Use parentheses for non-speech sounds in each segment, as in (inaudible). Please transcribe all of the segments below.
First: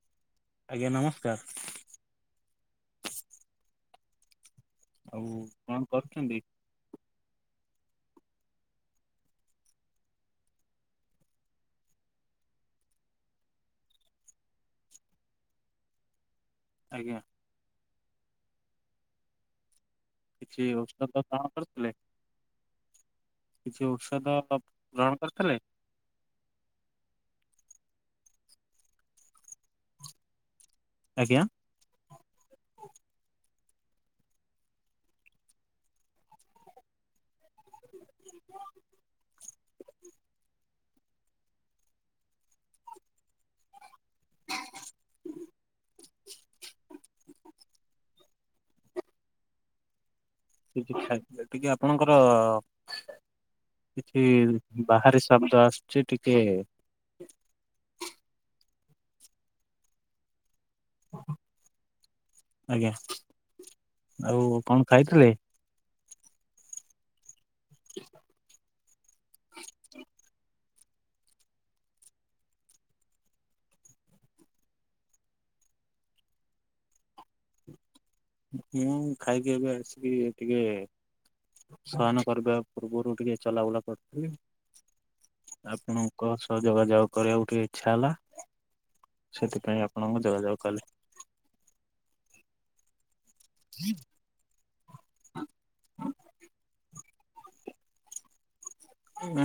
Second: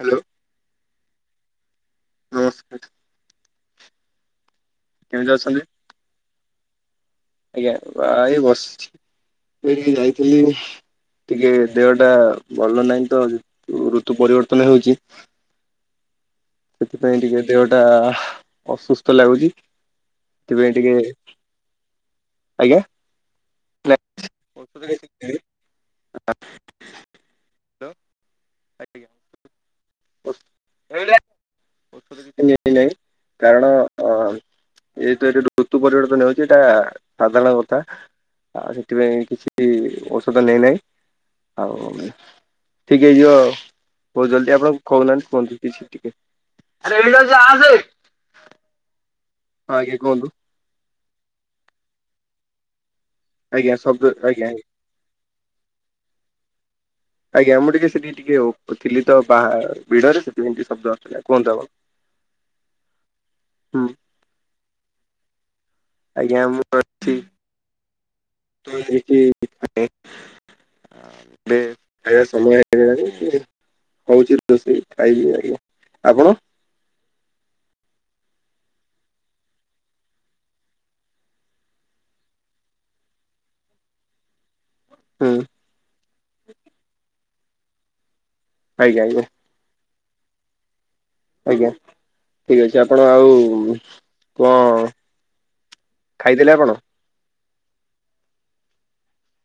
Hello. ଆଜ୍ଞା ନମସ୍କାର। ଆଚ୍ଛା (unintelligible) କେମିତି ଅଛନ୍ତି? କଣ କରୁଛନ୍ତି? ଆଜ୍ଞା ବା ଏଇ ବସିଛି। ମୁଁ ଏଠିକି ଯାଇଥିଲି। ଟିକେ ଦେହ ଟା ଭଲ ନାହିଁ ତ ଋତୁ ପରିବର୍ତ୍ତନ ହେଉଚି। ଆଜ୍ଞା ସେଥିପାଇଁ ଟିକେ ଦେହ ଟା ଅସୁସ୍ଥ ଲାଗୁଚି। କିଛି ହେଥିପାଇଁ ଟିକେ ଔଷଧ ଗ୍ରହଣ କରିଥିଲେ ଆଜ୍ଞା। କିଛି ନା ଔଷଧ ଔଷଧ କିଛି ଗ୍ରହଣ କିଣିବି? କରିଥିଲେ? ଆଜ୍ଞା (unintelligible) (unintelligible) କାରଣ ଅ। ଏଇ ତ ଏଠି ଋତୁ ପରିବର୍ତ୍ତନ ହୋଉଚି ଏଇଟା ସାଧାରଣ କଥା। ଆଉ ସେଥିପାଇଁ କିଛି ଔଷଧ ନେଇନାଇ ଆଉ। ଠିକ୍ ହେଇଯିବ ଆଉ ବହୁ ଜଲ୍ଦି ଆପଣ କହୁନାହାନ୍ତି କୁହନ୍ତୁ କିଛି ଟିକେ। ଆରେ ଏନିବାନ୍ସ ଆସେ। ହଁ ଆଗେ କୁହନ୍ତୁ। ଟିକେ ଆପଣଙ୍କର ଆଜ୍ଞା ଶବ୍ଦ କିଛି ଆଜ୍ଞା ଆଜ୍ଞା ବାହାରେ ଶବ୍ଦ ଆସ୍ଚି ଟିକେ ଆଜ୍ଞା ମୁଁ ଟିକେ ସେଠି ଟିକେ ଅ ଥିଲି ତ ବା ଭିଡ଼ରେ ସେଠି ଏମିତି ଶବ୍ଦ ଆସୁଥିଲା କୁହନ୍ତୁ ଆପଣ। ଆଜ୍ଞା, ହୁଁ ଆଉ କଣ ଖାଇଥିଲେ? ଆଜ୍ଞା ମୁଁ ଅଠି (inaudible) ବେ ଖାଇବା ସମୟ ହେଇଗଲାଣି। ହଉଚି ରୋଷେଇ ଖାଇଲି ଆଜ୍ଞା, ଆପଣ? ମୁଁ ଖାଇକି ଏବେ ଆସିକି ଟିକେ ସୟନ କରିବା ପୂର୍ବରୁ ଟିକେ ଚଲାବୁଲା କରୁଥିଲି। ହଁ। ଆପଣଙ୍କ ସହ ଯୋଗାଯୋଗ କରିବାକୁ ଟିକେ ଇଚ୍ଛା ହେଲା। ଆଜ୍ଞା। ସେଥିପାଇଁ ଆପଣଙ୍କୁ ଯୋଗାଯୋଗ କଲ। ଆଜ୍ଞା ଠିକ୍ ଅଛି ଆପଣ ଆଉ କଅଁ ଖାଇଦେଲେ ଆପଣ?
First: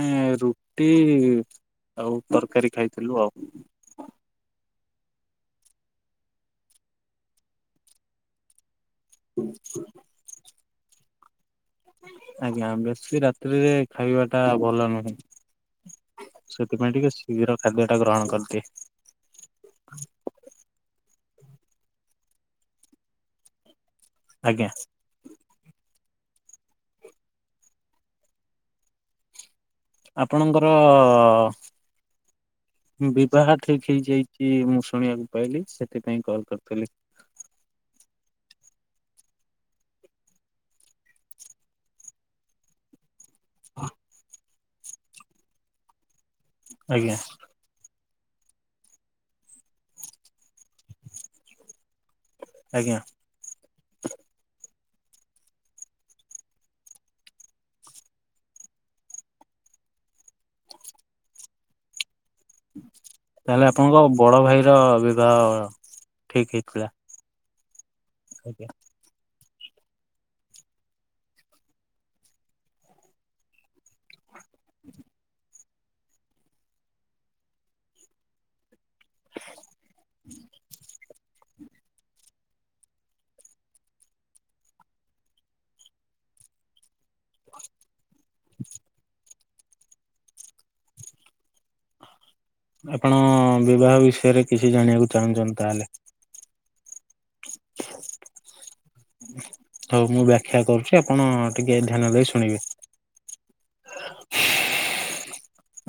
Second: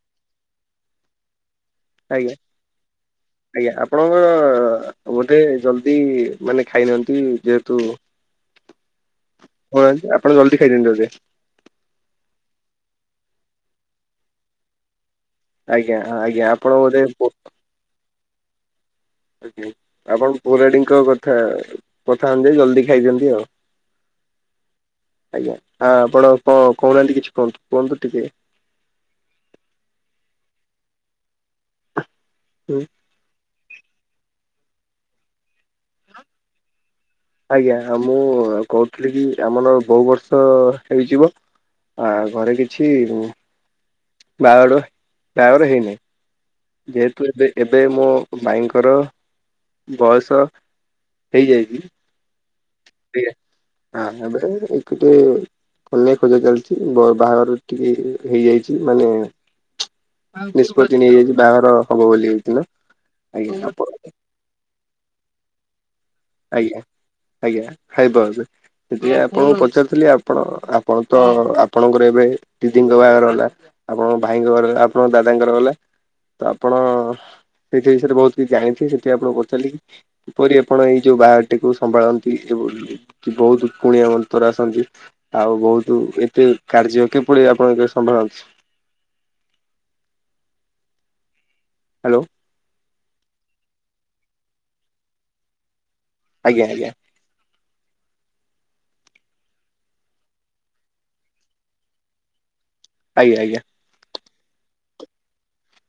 ଏ ରୁଟି ଆଉ ଆଜ୍ଞା ତର୍କାରୀ ଖାଇଥିଲୁ ଆଉ। (inaudible) ଗୋଟେ ଜଲ୍ଦି ମାନେ ଖାଇନାଅନ୍ତି ଯେହେତୁ ହଅନ୍ତି ଆପଣ ଜଲ୍ଦି ଖାଇଦିଅନ୍ତୁ ବୋଧେ। ଆଜ୍ଞା ବେଶୀ ରାତ୍ରିରେ ଖାଇବା ଟା ଭଲ ନୁହଁ। ଆଜ୍ଞା ହଁ ଆଜ୍ଞା ଆପଣ ବୋଧେ ଖାଦ୍ୟଟା ଗ୍ରହଣ କରିଦିଏ। ଆଜ୍ଞା ଆପଣ ପୌରାଡ଼ିଙ୍କ କଥା କଥା ଅନୁଯାଇ ଜଲ୍ଦି ଖାଇଦିଅନ୍ତି ଆଉ? ଆଜ୍ଞା। ଆଜ୍ଞା ଆ ଆପଣ କଣ କହୁନାହାନ୍ତି କିଛି କୁହନ୍ତୁ କୁହନ୍ତୁ ଟିକେ। ଆପଣଙ୍କର ଅ ଉଁ ବିବାହ ଠିକ୍ ହେଇଯାଇଚି ମୁଁ ଶୁଣିବାକୁ ପାଇଲି ସେଥିପାଇଁ କଲ୍ କରିଥିଲି। ଆଜ୍ଞା ମୁଁ କହୁଥିଲି କି ଆମଲ ବହୁ ବର୍ଷ ହେଇଯିବ। ଆ ଘରେ କିଛି ବାହାଡ଼ ବାହାଘର ହେଇନି ଆଜ୍ଞା ଯେହେତୁ ଏବେ। ଏବେ ମୋ ମାଇଙ୍କର ବୟସ ହେଇଯାଇଚି। ଆଜ୍ଞା। ଆ ଏବେ। (unintelligible) କନିଆ ଖୋଜା ଚାଲିଚି, ବ ବାହାଘର ଟିକେ ଇ ହେଇଯାଇଛି ମାନେ ନିଷ୍ପତ୍ତି ନେଇଯାଇଚି ବାହାଘର ହବ ବୋଲି। ହେଇଥିଲା ଆଜ୍ଞା ତାହେଲେ, ଆପଣ ଆପଣଙ୍କ ବଡ ଭାଇ ର ବିବାହ? ଠିକ ଆଜ୍ଞା, ହେଇଥିଲା ଆଜ୍ଞା (unintelligible) ଆଜ୍ଞା। ସେଥିପାଇଁ ଆପଣଙ୍କୁ ପଚାରୁଥିଲି ଆପଣ ଆପଣ ତ ଆପଣଙ୍କର ଏବେ ଦିଦିଙ୍କ ବାହାଘର ହେଲା? ଆପଣଙ୍କ ଭାଇଙ୍କ ଘରେ ଆପଣଙ୍କ ଦାଦାଙ୍କର ହେଲା? ତ ଆପଣ ସେଇ ଜିନିଷ ବିଷୟରେ ବହୁତ କିଛି ଜାଣିଥିବେ, ସେଇଥିପାଇଁ ଆପଣଙ୍କୁ ପଚାରିଲି କିପରି ଆପଣ ଏଇ ଯୋଉ, ବାହାଘରଟିକୁ ସମ୍ଭାଳନ୍ତି, ଏବଂ ବହୁତ କୁଣିଆ ମନ୍ତର ଆସନ୍ତି। ଆଉ ବହୁତ ଏତେ କାର୍ଯ୍ୟ କିଭଳି ଆପଣ ଏତେ ସମ୍ଭାଳନ୍ତି? (inaudible) ହାଲୋ। ଆପଣ, ବିବାହ ବିଷୟରେ କିଛି ଜାଣିବାକୁ ଚାହୁଁଚନ୍ତି? ତାହଲେ ଆଜ୍ଞା, ଆଜ୍ଞା। (inaudible) ହଉ ମୁଁ ବାଖ୍ୟା କରୁଚି, ଆପଣ ଟିକେ ଧ୍ୟାନ ଦେଇ ଶୁଣିବେ। ଆଜ୍ଞା, ଆଜ୍ଞା।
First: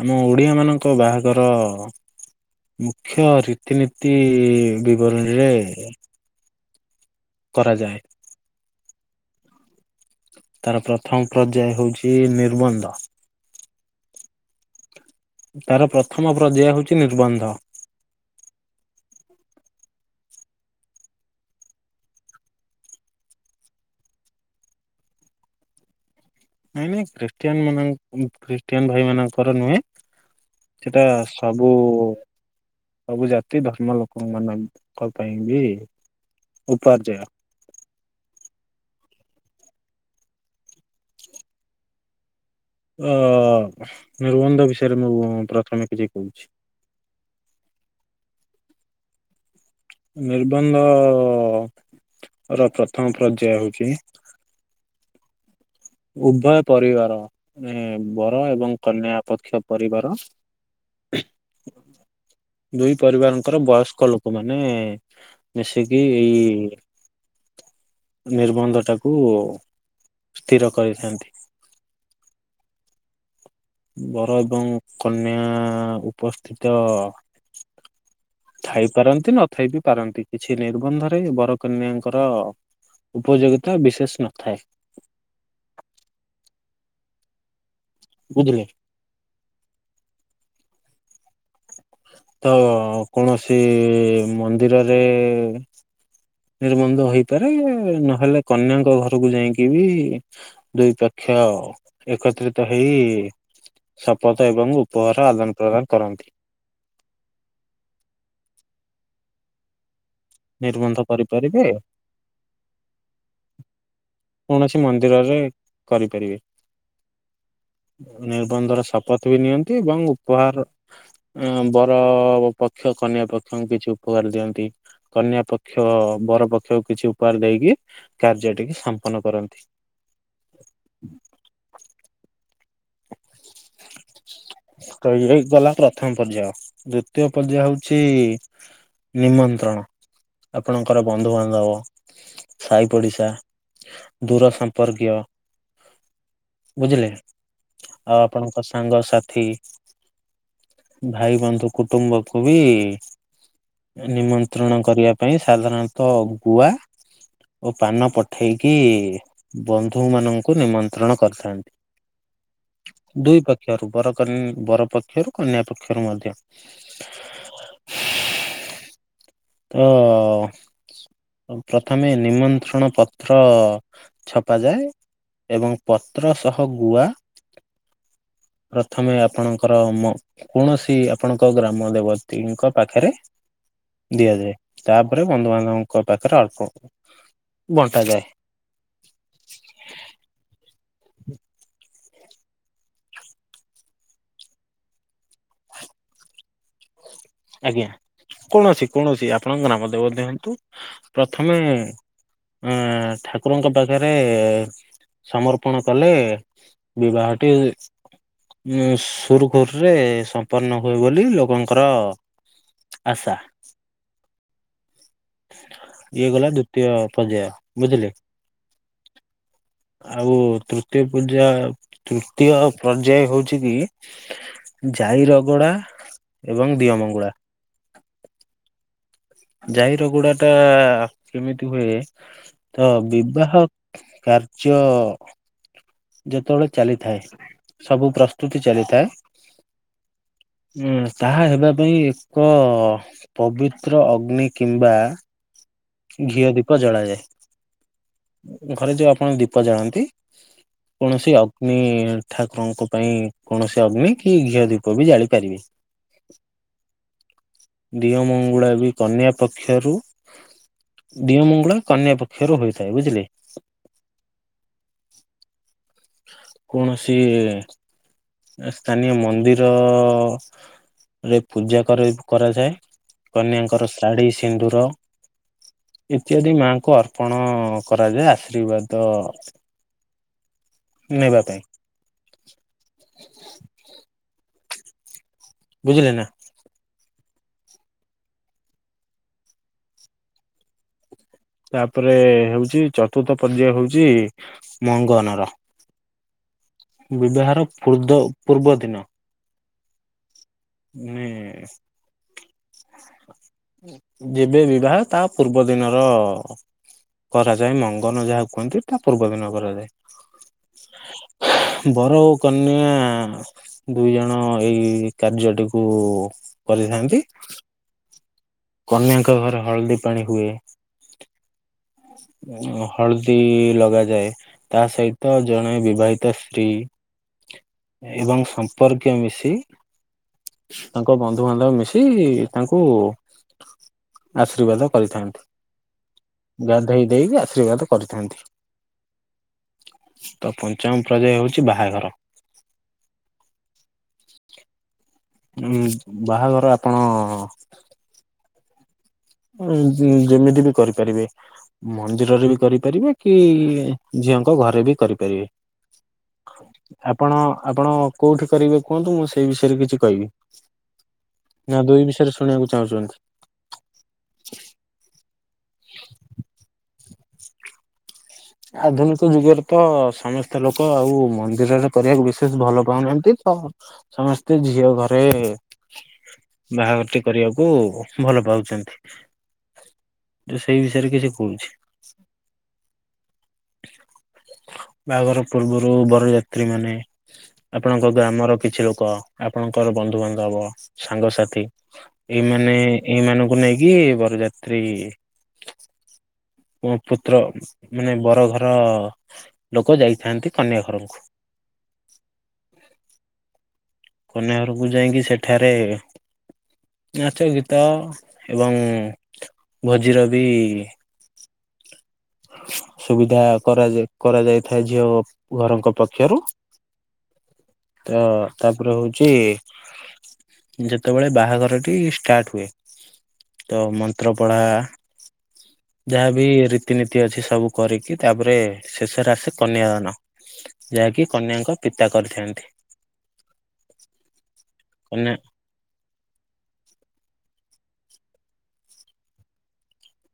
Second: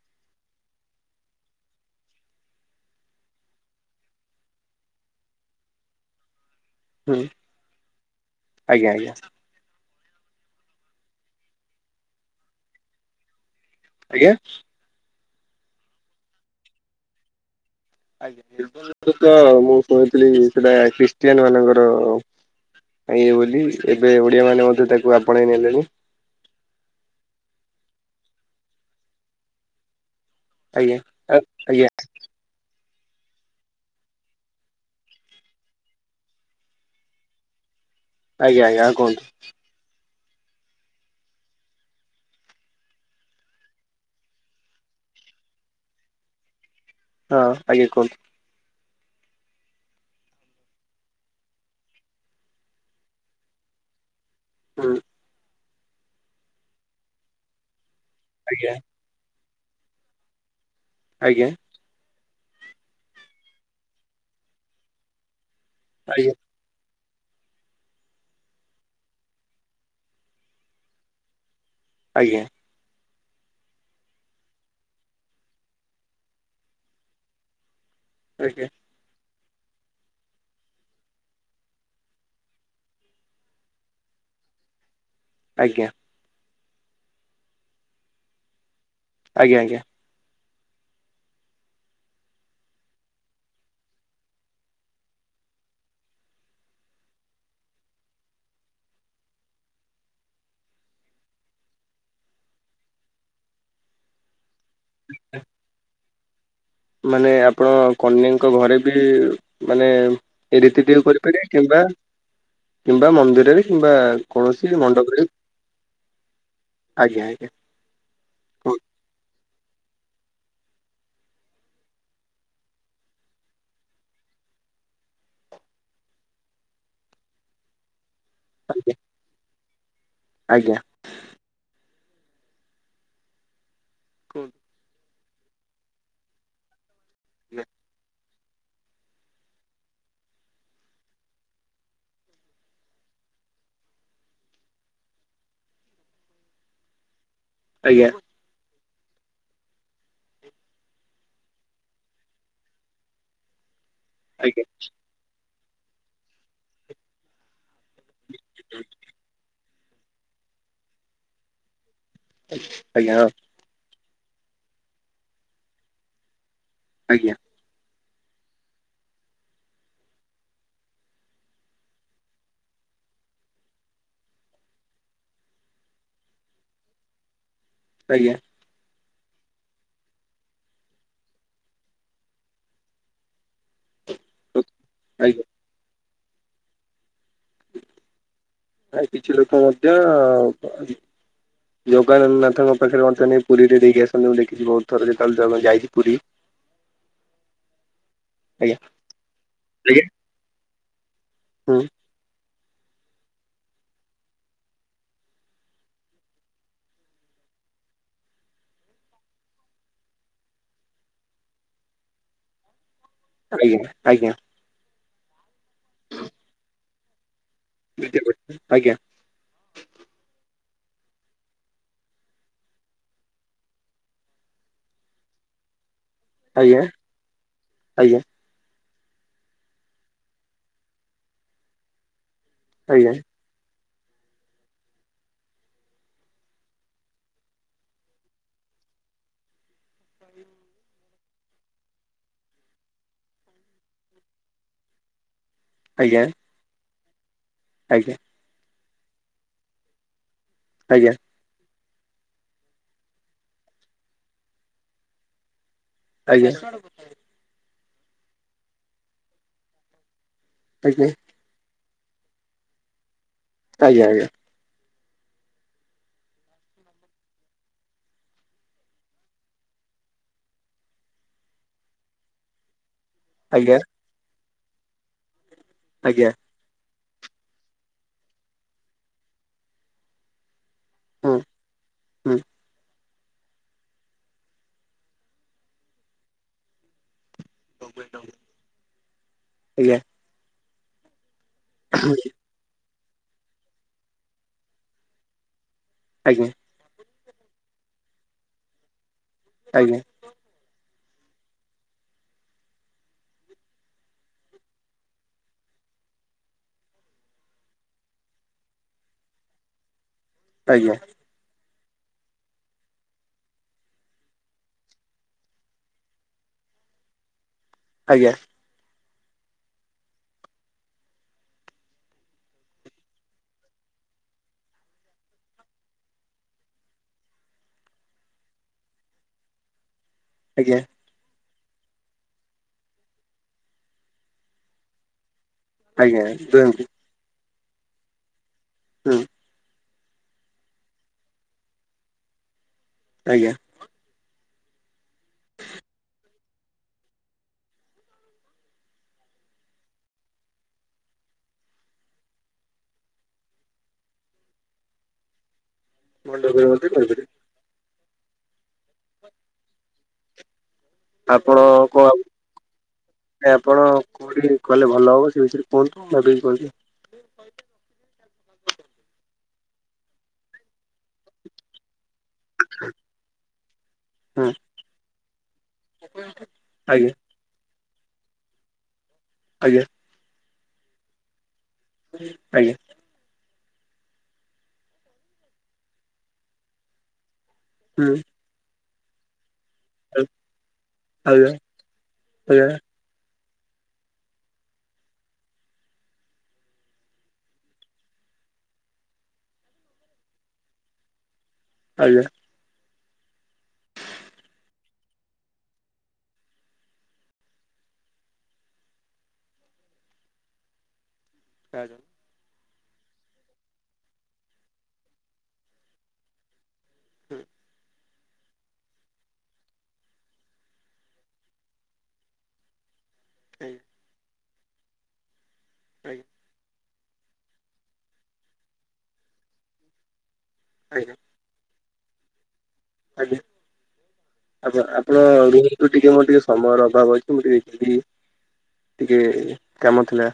ଆମ ଓଡିଆ ମାନଙ୍କ ବାହାଘର ମୁଖ୍ୟ, ରୀତିନୀତି ବିବରଣୀରେ ହୁଁ। କରାଯାଏ। ଆଜ୍ଞା, ଆଜ୍ଞା। ତାର, ପ୍ରଥମ ପର୍ଯ୍ୟାୟ ହେଉଛି ନିର୍ମନ୍ଧ। ଆଜ୍ଞା। ତାର ପ୍ରଥମ ପର୍ଯ୍ୟାୟ ହେଉଛି ର୍ନିବଧ୍ଯ। ଆଜ୍ଞା ନିନ୍ ତ ମୁଁ ଶୁଣିଥିଲି ସେଟା ଖ୍ରୀଷ୍ଟିଆନ ମାନଙ୍କର ଏ ବୋଲି, ଏବେ ଓଡିଆ ମାନେ ମଧ୍ୟ ତାକୁ ଆପଣେଇ ନେଲେଣି? ନାଇଁ, ନାଇଁ ଖ୍ରୀଷ୍ଟିଆନ ମାନ ଖ୍ରୀଷ୍ଟିଆନ ଭାଇ ମାନଙ୍କର ନୁହେଁ ଆଜ୍ଞା। ସେଟା ସବୁ ଆଜ୍ଞା ସବୁ ଜାତି ଧର୍ମ ଲୋକଙ୍କ ମ ପେଇଁ ବି ଉପାର୍ଜୟ। ଆଜ୍ଞା ଆଜ୍ଞା କୁହନ୍ତୁ। ହ (inaudible) ଅ ନିର୍ବନ୍ଧ ବିଷୟରେ, ମୁଁ ପ୍ରଥମେ କିଛି କହୁଛି। ହଁ, ଆଜ୍ଞା କୁହନ୍ତୁ। ନିର୍ବନ୍ଧ, ର ପ୍ରଥମ ପର୍ଯ୍ୟାୟ ହଉଚି ହୁଁ। ଉଭୟ ପରିବାର, ନୁହେଁ ବର ଆଜ୍ଞା ଏବଂ କନ୍ୟା ପକ୍ଷ ପରିବାର ଆଜ୍ଞା। ଦୁଇ ପରିବାରଙ୍କର ବୟସ୍କ ଲୋକ ମାନେ ମିଶିକି ଆଜ୍ଞା। ଇ ନିର୍ବନ୍ଧ ଟାକୁ ସ୍ଥିର କରିଥାନ୍ତି। ଆଜ୍ଞା। ବର ଏବଂ କନ୍ୟା ଉପସ୍ଥିତ ଆଜ୍ଞା। ଥାଇ ପାରନ୍ତି, ନଥାଇ ବିି ପାରନ୍ତି, କିଛି ନିର୍ବନ୍ଧରେ ବରକନ୍ୟାଙ୍କର ଉପଯୋଗିତା, ବିଶେଷ ନଥାଏ। ଆଜ୍ଞା। ବୁଝିଲି। ଆଜ୍ଞା, ଆଜ୍ଞା। ତ, କୌଣସି ମନ୍ଦିରରେ ନିର୍ବନ୍ଧ ହେଇପାରେ ନହେଲେ କନ୍ୟାଙ୍କ ଘରକୁ ଯାଇକି ବି ଦୁଇ ପକ୍ଷ ଏକତ୍ରିତ ହେଇ ଶପଥ ଏବଂ ଉପହାର ଆଦାନ ପ୍ରଦାନ କରନ୍ତି। ମାନେ ଆପଣ କନ୍ୟାଙ୍କ ଘରେ ବି ମାନେ ଏ ରୀତି ନିର୍ବନ୍ଧ ଟ କରିପାରିବ କରିପାରିବେ କିମ୍ବା କିମ୍ବା ମନ୍ଦିରରେ କିମ୍ବା କୌଣସି ମନ୍ଦିରରେ କରିପାରିବେ। ଆଜ୍ଞା ଆଜ୍ଞା କୁହନ୍ତୁ ନିର୍ବନ୍ଧର ଶପଥ ବି ନିଅନ୍ତି ଏବଂ ଉପହାର ଅ ବର ପକ୍ଷ କନ୍ୟା ପକ୍ଷଙ୍କୁ କିଛି ଉପକାର ଦିଅନ୍ତି କନ୍ୟା ପକ୍ଷ ବର ପକ୍ଷକୁ କିଛି ଉପହାର ଦେଇକି କାର୍ଯ୍ୟ ଟିକ ଆଜ୍ଞା ସମ୍ପନ୍ନ କରନ୍ତି ଆଜ୍ଞା। ତ ଇଏ ଗଲା ପ୍ରଥମ ପର୍ଯ୍ୟାୟ ଦ୍ଵିତୀୟ ପର୍ଯ୍ୟାୟ ହଉଛି ନିମନ୍ତ୍ରଣ ଆପଣଙ୍କର ବନ୍ଧୁବାନ୍ଧବ ସାହି ପଡିଶା ଦୂର ସମ୍ପର୍କୀୟ ବୁଝିଲେ ଆଜ୍ଞା ଆଉ ଆପଣଙ୍କ ସାଙ୍ଗସାଥି ଭାଇ ବନ୍ଧୁ କୁଟୁମ୍ବକୁୁ ବି ନିମନ୍ତ୍ରଣ କରିବା ପାଇଁ ସାଧାରଣତଃ ଗୁଆ ଓ ପାନ ପଠେଇକି ବନ୍ଧୁ ମାନଙ୍କୁ ନିମନ୍ତ୍ରଣ କରିଥାନ୍ତି। ଆଜ୍ଞା ହଁ ଦୁଇ ପକ୍ଷରୁ ବର ବର ପକ୍ଷରୁ କନ୍ୟା ପକ୍ଷରୁ ମଧ୍ୟ ଆଜ୍ଞା। ତ ପ୍ରଥମେ ନିମନ୍ତ୍ରଣ ପତ୍ର ଛପାଯାଏ ଏବଂ ପତ୍ର ସହ ଗୁଆ ଆଜ୍ଞା ପ୍ରଥମେ ଆପଣଙ୍କର କୌଣସି ଆପଣଙ୍କ ଗ୍ରାମ ଦେବତୀଙ୍କ ପାଖରେ ଦିଆଯାଏ ତାପରେ ଆଜ୍ଞା ବନ୍ଧୁବାନ୍ଧବଙ୍କ ପାଖରେ ଅଳ୍ପ ବଣ୍ଟାଯାଏ ଆ କିଛି ଲୋକ ମଧ୍ୟ ଜଗାନ୍ନାଥଙ୍କ ପାଖରେ (unintelligible) ପୁରୀରେ ଦେଇକି ଆସନ୍ତି ମୁଁଦେଖିଛି ବହୁତ ଥର ଯେତେବେଳେଁ ଯାଇଛି ପୁରୀ। ଆଜ୍ଞା ଆଜ୍ଞା କୌଣସି କୌଣସି ଆପଣଙ୍କ ଗ୍ରାମ ଦେବତି ହୁଅନ୍ତୁ ପ୍ରଥମେ ହୁଁ ଠାକୁରଙ୍କ ପାଖରେ ସମର୍ପଣ କଲେ ବିବାହଟି ଉଁ ସୁରୁଖୁରୁରେ ସମ୍ପନ୍ନ ହୁଏ ବୋଲି ଲୋକଙ୍କର ଆସା। ଆଜ୍ଞା ଆଜ୍ଞା। ଇଏ ଗଲା ଦ୍ଵିତୀୟ ପର୍ଯ୍ୟାୟ ବୁଝିଲେ ଆଜ୍ଞା ଆଉ ତୃତୀୟ ପୂଜା ତୃତୀୟ ପର୍ଯ୍ୟାୟ ହଉଛି କି ଜାଇରଗଡା ଏବଂ ଦିଅ ମଙ୍ଗୁଳା ଆଜ୍ଞା ଜାଇରଗୁଡାଟା କେମିତି ହୁଏ ତ ଆଜ୍ଞା ବିବାହ କାର୍ଯ୍ୟ ଯେତେବେଳେ ଚାଲିଥାଏ ସବୁ ପ୍ରସ୍ତୁତି ଚାଲିଥାଏ ଉଁ ତାହା ହେବା ପାଇଁ ଏକ ପବିତ୍ର ଅଗ୍ନି କିମ୍ବା ଆଜ୍ଞା ଘିଅ ଦୀପ ଜଳାଯାଏ ଆଜ୍ଞା। ଘରେ ଯୋଉ ଆପଣ ଦୀପ ଜାଳନ୍ତି ଆଜ୍ଞା କୌଣସି ଠାକୁରଙ୍କ ପାଇଁ କୌଣସି ଅଗ୍ନି କି ଘିଅ ଦୀପ ବି ଜାଳି ପାରିବେ। ଆଜ୍ଞା। ଡିଅ ମଙ୍ଗୁଳା ବି କନ୍ୟା ପକ୍ଷରୁ ଆଜ୍ଞା। ଦିଅଁ ମଙ୍ଗୁଳା କନ୍ୟା ପକ୍ଷରୁ ହୋଇଥାଏ ବୁଝିଲେ। ଆଜ୍ଞା ଆଜ୍ଞା। କୌଣସି ସ୍ଥାନୀୟ ମନ୍ଦିର ଅ ଅ ଅ ରେ ପୂଜା କରେ କରାଯାଏ। ଆଜ୍ଞା କନ୍ୟାଙ୍କର ଶାଢ଼ୀ ସିନ୍ଦୁର ଆଜ୍ଞା ଇତ୍ୟାଦି ମାଙ୍କୁ ଅର୍ ପଣ କରାଯାଏ ଆଶ୍ରିବାଦ ହୁଁ ନେବା ପାଇଁ। ହୁଁ। ବୁଝିଲେନା। ଆଜ୍ଞା। ତାପରେ ହଉଚି ଚତୁର୍ଥ ପର୍ଯ୍ୟାୟ ହଉଚି ମଙ୍ଗନର। ଆଜ୍ଞା। ବିବାହର ଫୁର୍ଦ୍ଧ ପୂର୍ବ ଦିନ। ଆଜ୍ଞା। ମେଁ ଯେବେ ବିବାହ ତା ପୂର୍ବ ଦିନର କରାଯାଏ ମଙ୍ଗନ ଯାହାକୁ କୁହନ୍ତି ତା ପୂର୍ବ ଦିନ କରାଯାଏ। ଆଜ୍ଞା। ବର ଓ କନ୍ୟା ଆ ଆ ଦୁଇ ଜଣ ଏଇ କାର୍ଯ୍ୟଟିକୁ କରିଥାନ୍ତି। ଆଜ୍ଞା। କନ୍ୟାଙ୍କ ଘର ହଳଦୀ ପାଣି ହୁଏ। ହଳଦୀ ଲଗାଯାଏ। ତା ସହିତ ଜଣେ ବିବାହିତ ସ୍ତ୍ରୀ ଏବଂ ସମ୍ପର୍କୀୟ ମିଶି ଆଜ୍ଞା। ତାଙ୍କ ବନ୍ଧୁବାନ୍ଧବ ମିଶି ତାଙ୍କୁ ଆଶ୍ରିବାଦ କରିଥାନ୍ତି। ଆଜ୍ଞା। ଦିଅନ୍ତୁ ଗାଧେଇ ଦେଇକି ଆଶ୍ରିବାଦ କରିଥାନ୍ତି। ହୁଁ। ତ ପଞ୍ଚମ ପ୍ରର୍ଯ୍ୟାୟ ହଉଚି ବାହାଘର। ଆଜ୍ଞା। ମୁଁ ବାହାଘର ଆପଣ ଉଁ ଜୁଁ ଯେମିତି ବି କରିପାରିବେ। ମନ୍ଦିରରେ ବି କରିପାରିବେ କି ଇ ଇ ଝିଅଙ୍କ ଘରେ ବି କରିପାରିବେ। ମଣ୍ଡପରେ ମତେ କରିପାରିବେ ଆପଣ ଆପଣ କୋଉଠି କରିବେ କୁହନ୍ତୁ ମୁଁ ସେଇ ବିଷୟରେ କିଛି କହିବି। ଆପଣ ନା ଦୁଇ କ ଆଉ ବିଷୟରେ ଶୁଣିବାକୁ ଚାହୁଁଛନ୍ତି ଏ ଆପଣ କୋଉଠି କଲେ ଭଲ ହବ ସେ ବିଷୟରେ କୁହନ୍ତୁ ମୁଁ ଭାବିକି କହିବି ଆ ଆଧୁନିକ ଯୁଗରେ ତ ସମସ୍ତ ଲୋକ ଆଉ ମନ୍ଦିରର କରିବାକୁ ବିଶେଷ ଭଲ ପାଉନାହାନ୍ତି ତ ହୁଁ ସମସ୍ତେ ଝିଅ ଘରେ ଏ ଏ ଆଜ୍ଞା ବାହାଘରଟି କରିବାକୁ ଭଲ ପାଉଚନ୍ତି। ଆଜ୍ଞା। ତ ସେଇ ବିଷୟରେ କିଛି କହୁଚି। ଆଜ୍ଞା। ବାହାଘର ପୂର୍ବରୁ ବର ଯାତ୍ରୀ ମାନେ ଆପଣଙ୍କ ହୁଁ ଗ୍ରାମର କିଛି ଲୋକ ଆପଣଙ୍କର ବନ୍ଧୁବାନ୍ଧବ ଆଜ୍ଞା ସାଙ୍ଗସାଥି ଏଇମାନେ ଆଜ୍ଞା ଏଇମାନଙ୍କୁ ନେଇକି ବରଯାତ୍ରୀ ଓଁ ପୁତ୍ର ମାନେ ବର ଘର ଲୋକ ଯାଇଥାନ୍ତି କନ୍ୟା ଘରକୁ ଆଜ୍ଞା। କନ୍ୟାଘରୁକୁ ଯାଇଁକି ସେଠାରେ ନାଚ ଗୀତ ଏବଂ ଭୋଜିର ବି ଆଇ ସୁବିଧା କରାଯାଏ କରାଯାଇଥାଏ ଝିଅ ଘରଙ୍କ ପକ୍ଷରୁ ହଁ। ତ ତାପରେ ହଉଛି ଯେତବେଳେ ବାହାଘରଟି ଷ୍ଟାର୍ଟ୍ ହୁଏ ତ ମନ୍ତ୍ର ପଢା ଯାହାବି ରି ରୀତିନୀତି ଅଛି ସବୁ କରିକି ତାପରେ ଶେଷରେ ଆସେ କନ୍ୟାଦାନ ଯାହାକି କନ୍ୟାଙ୍କ ପିତା କରିଥାନ୍ତି। ଆଜ୍ଞା ଆଜ୍ଞା ଆପଣ କନ୍ୟା (unintelligible) ଯୋଉ ଟିକେ ମୋର ଟିକେ ସମୟର ଅଭାବ ଅଛି ମୁଁ ଟିକେ ଫ୍ରୀ ଟିକେ କାମ ଥିଲା।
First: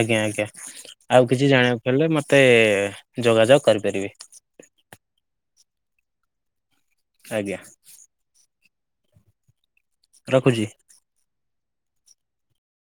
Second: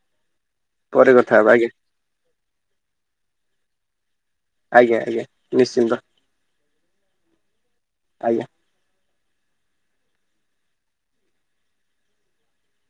ଆଜ୍ଞା ଆଜ୍ଞା ପରେ ଆଉ କଥା କିଛି ହବା ଆଜ୍ଞା ଜାଣିବାକୁ ହେଲେ ମତେ ଯୋଗାଯୋଗ କରିପାରିବେ। ଆଜ୍ଞା ଆଜ୍ଞା ନିଶ୍ଚିନ୍ତ। ଆଜ୍ଞା। ଆଜ୍ଞା। ରଖୁଚି।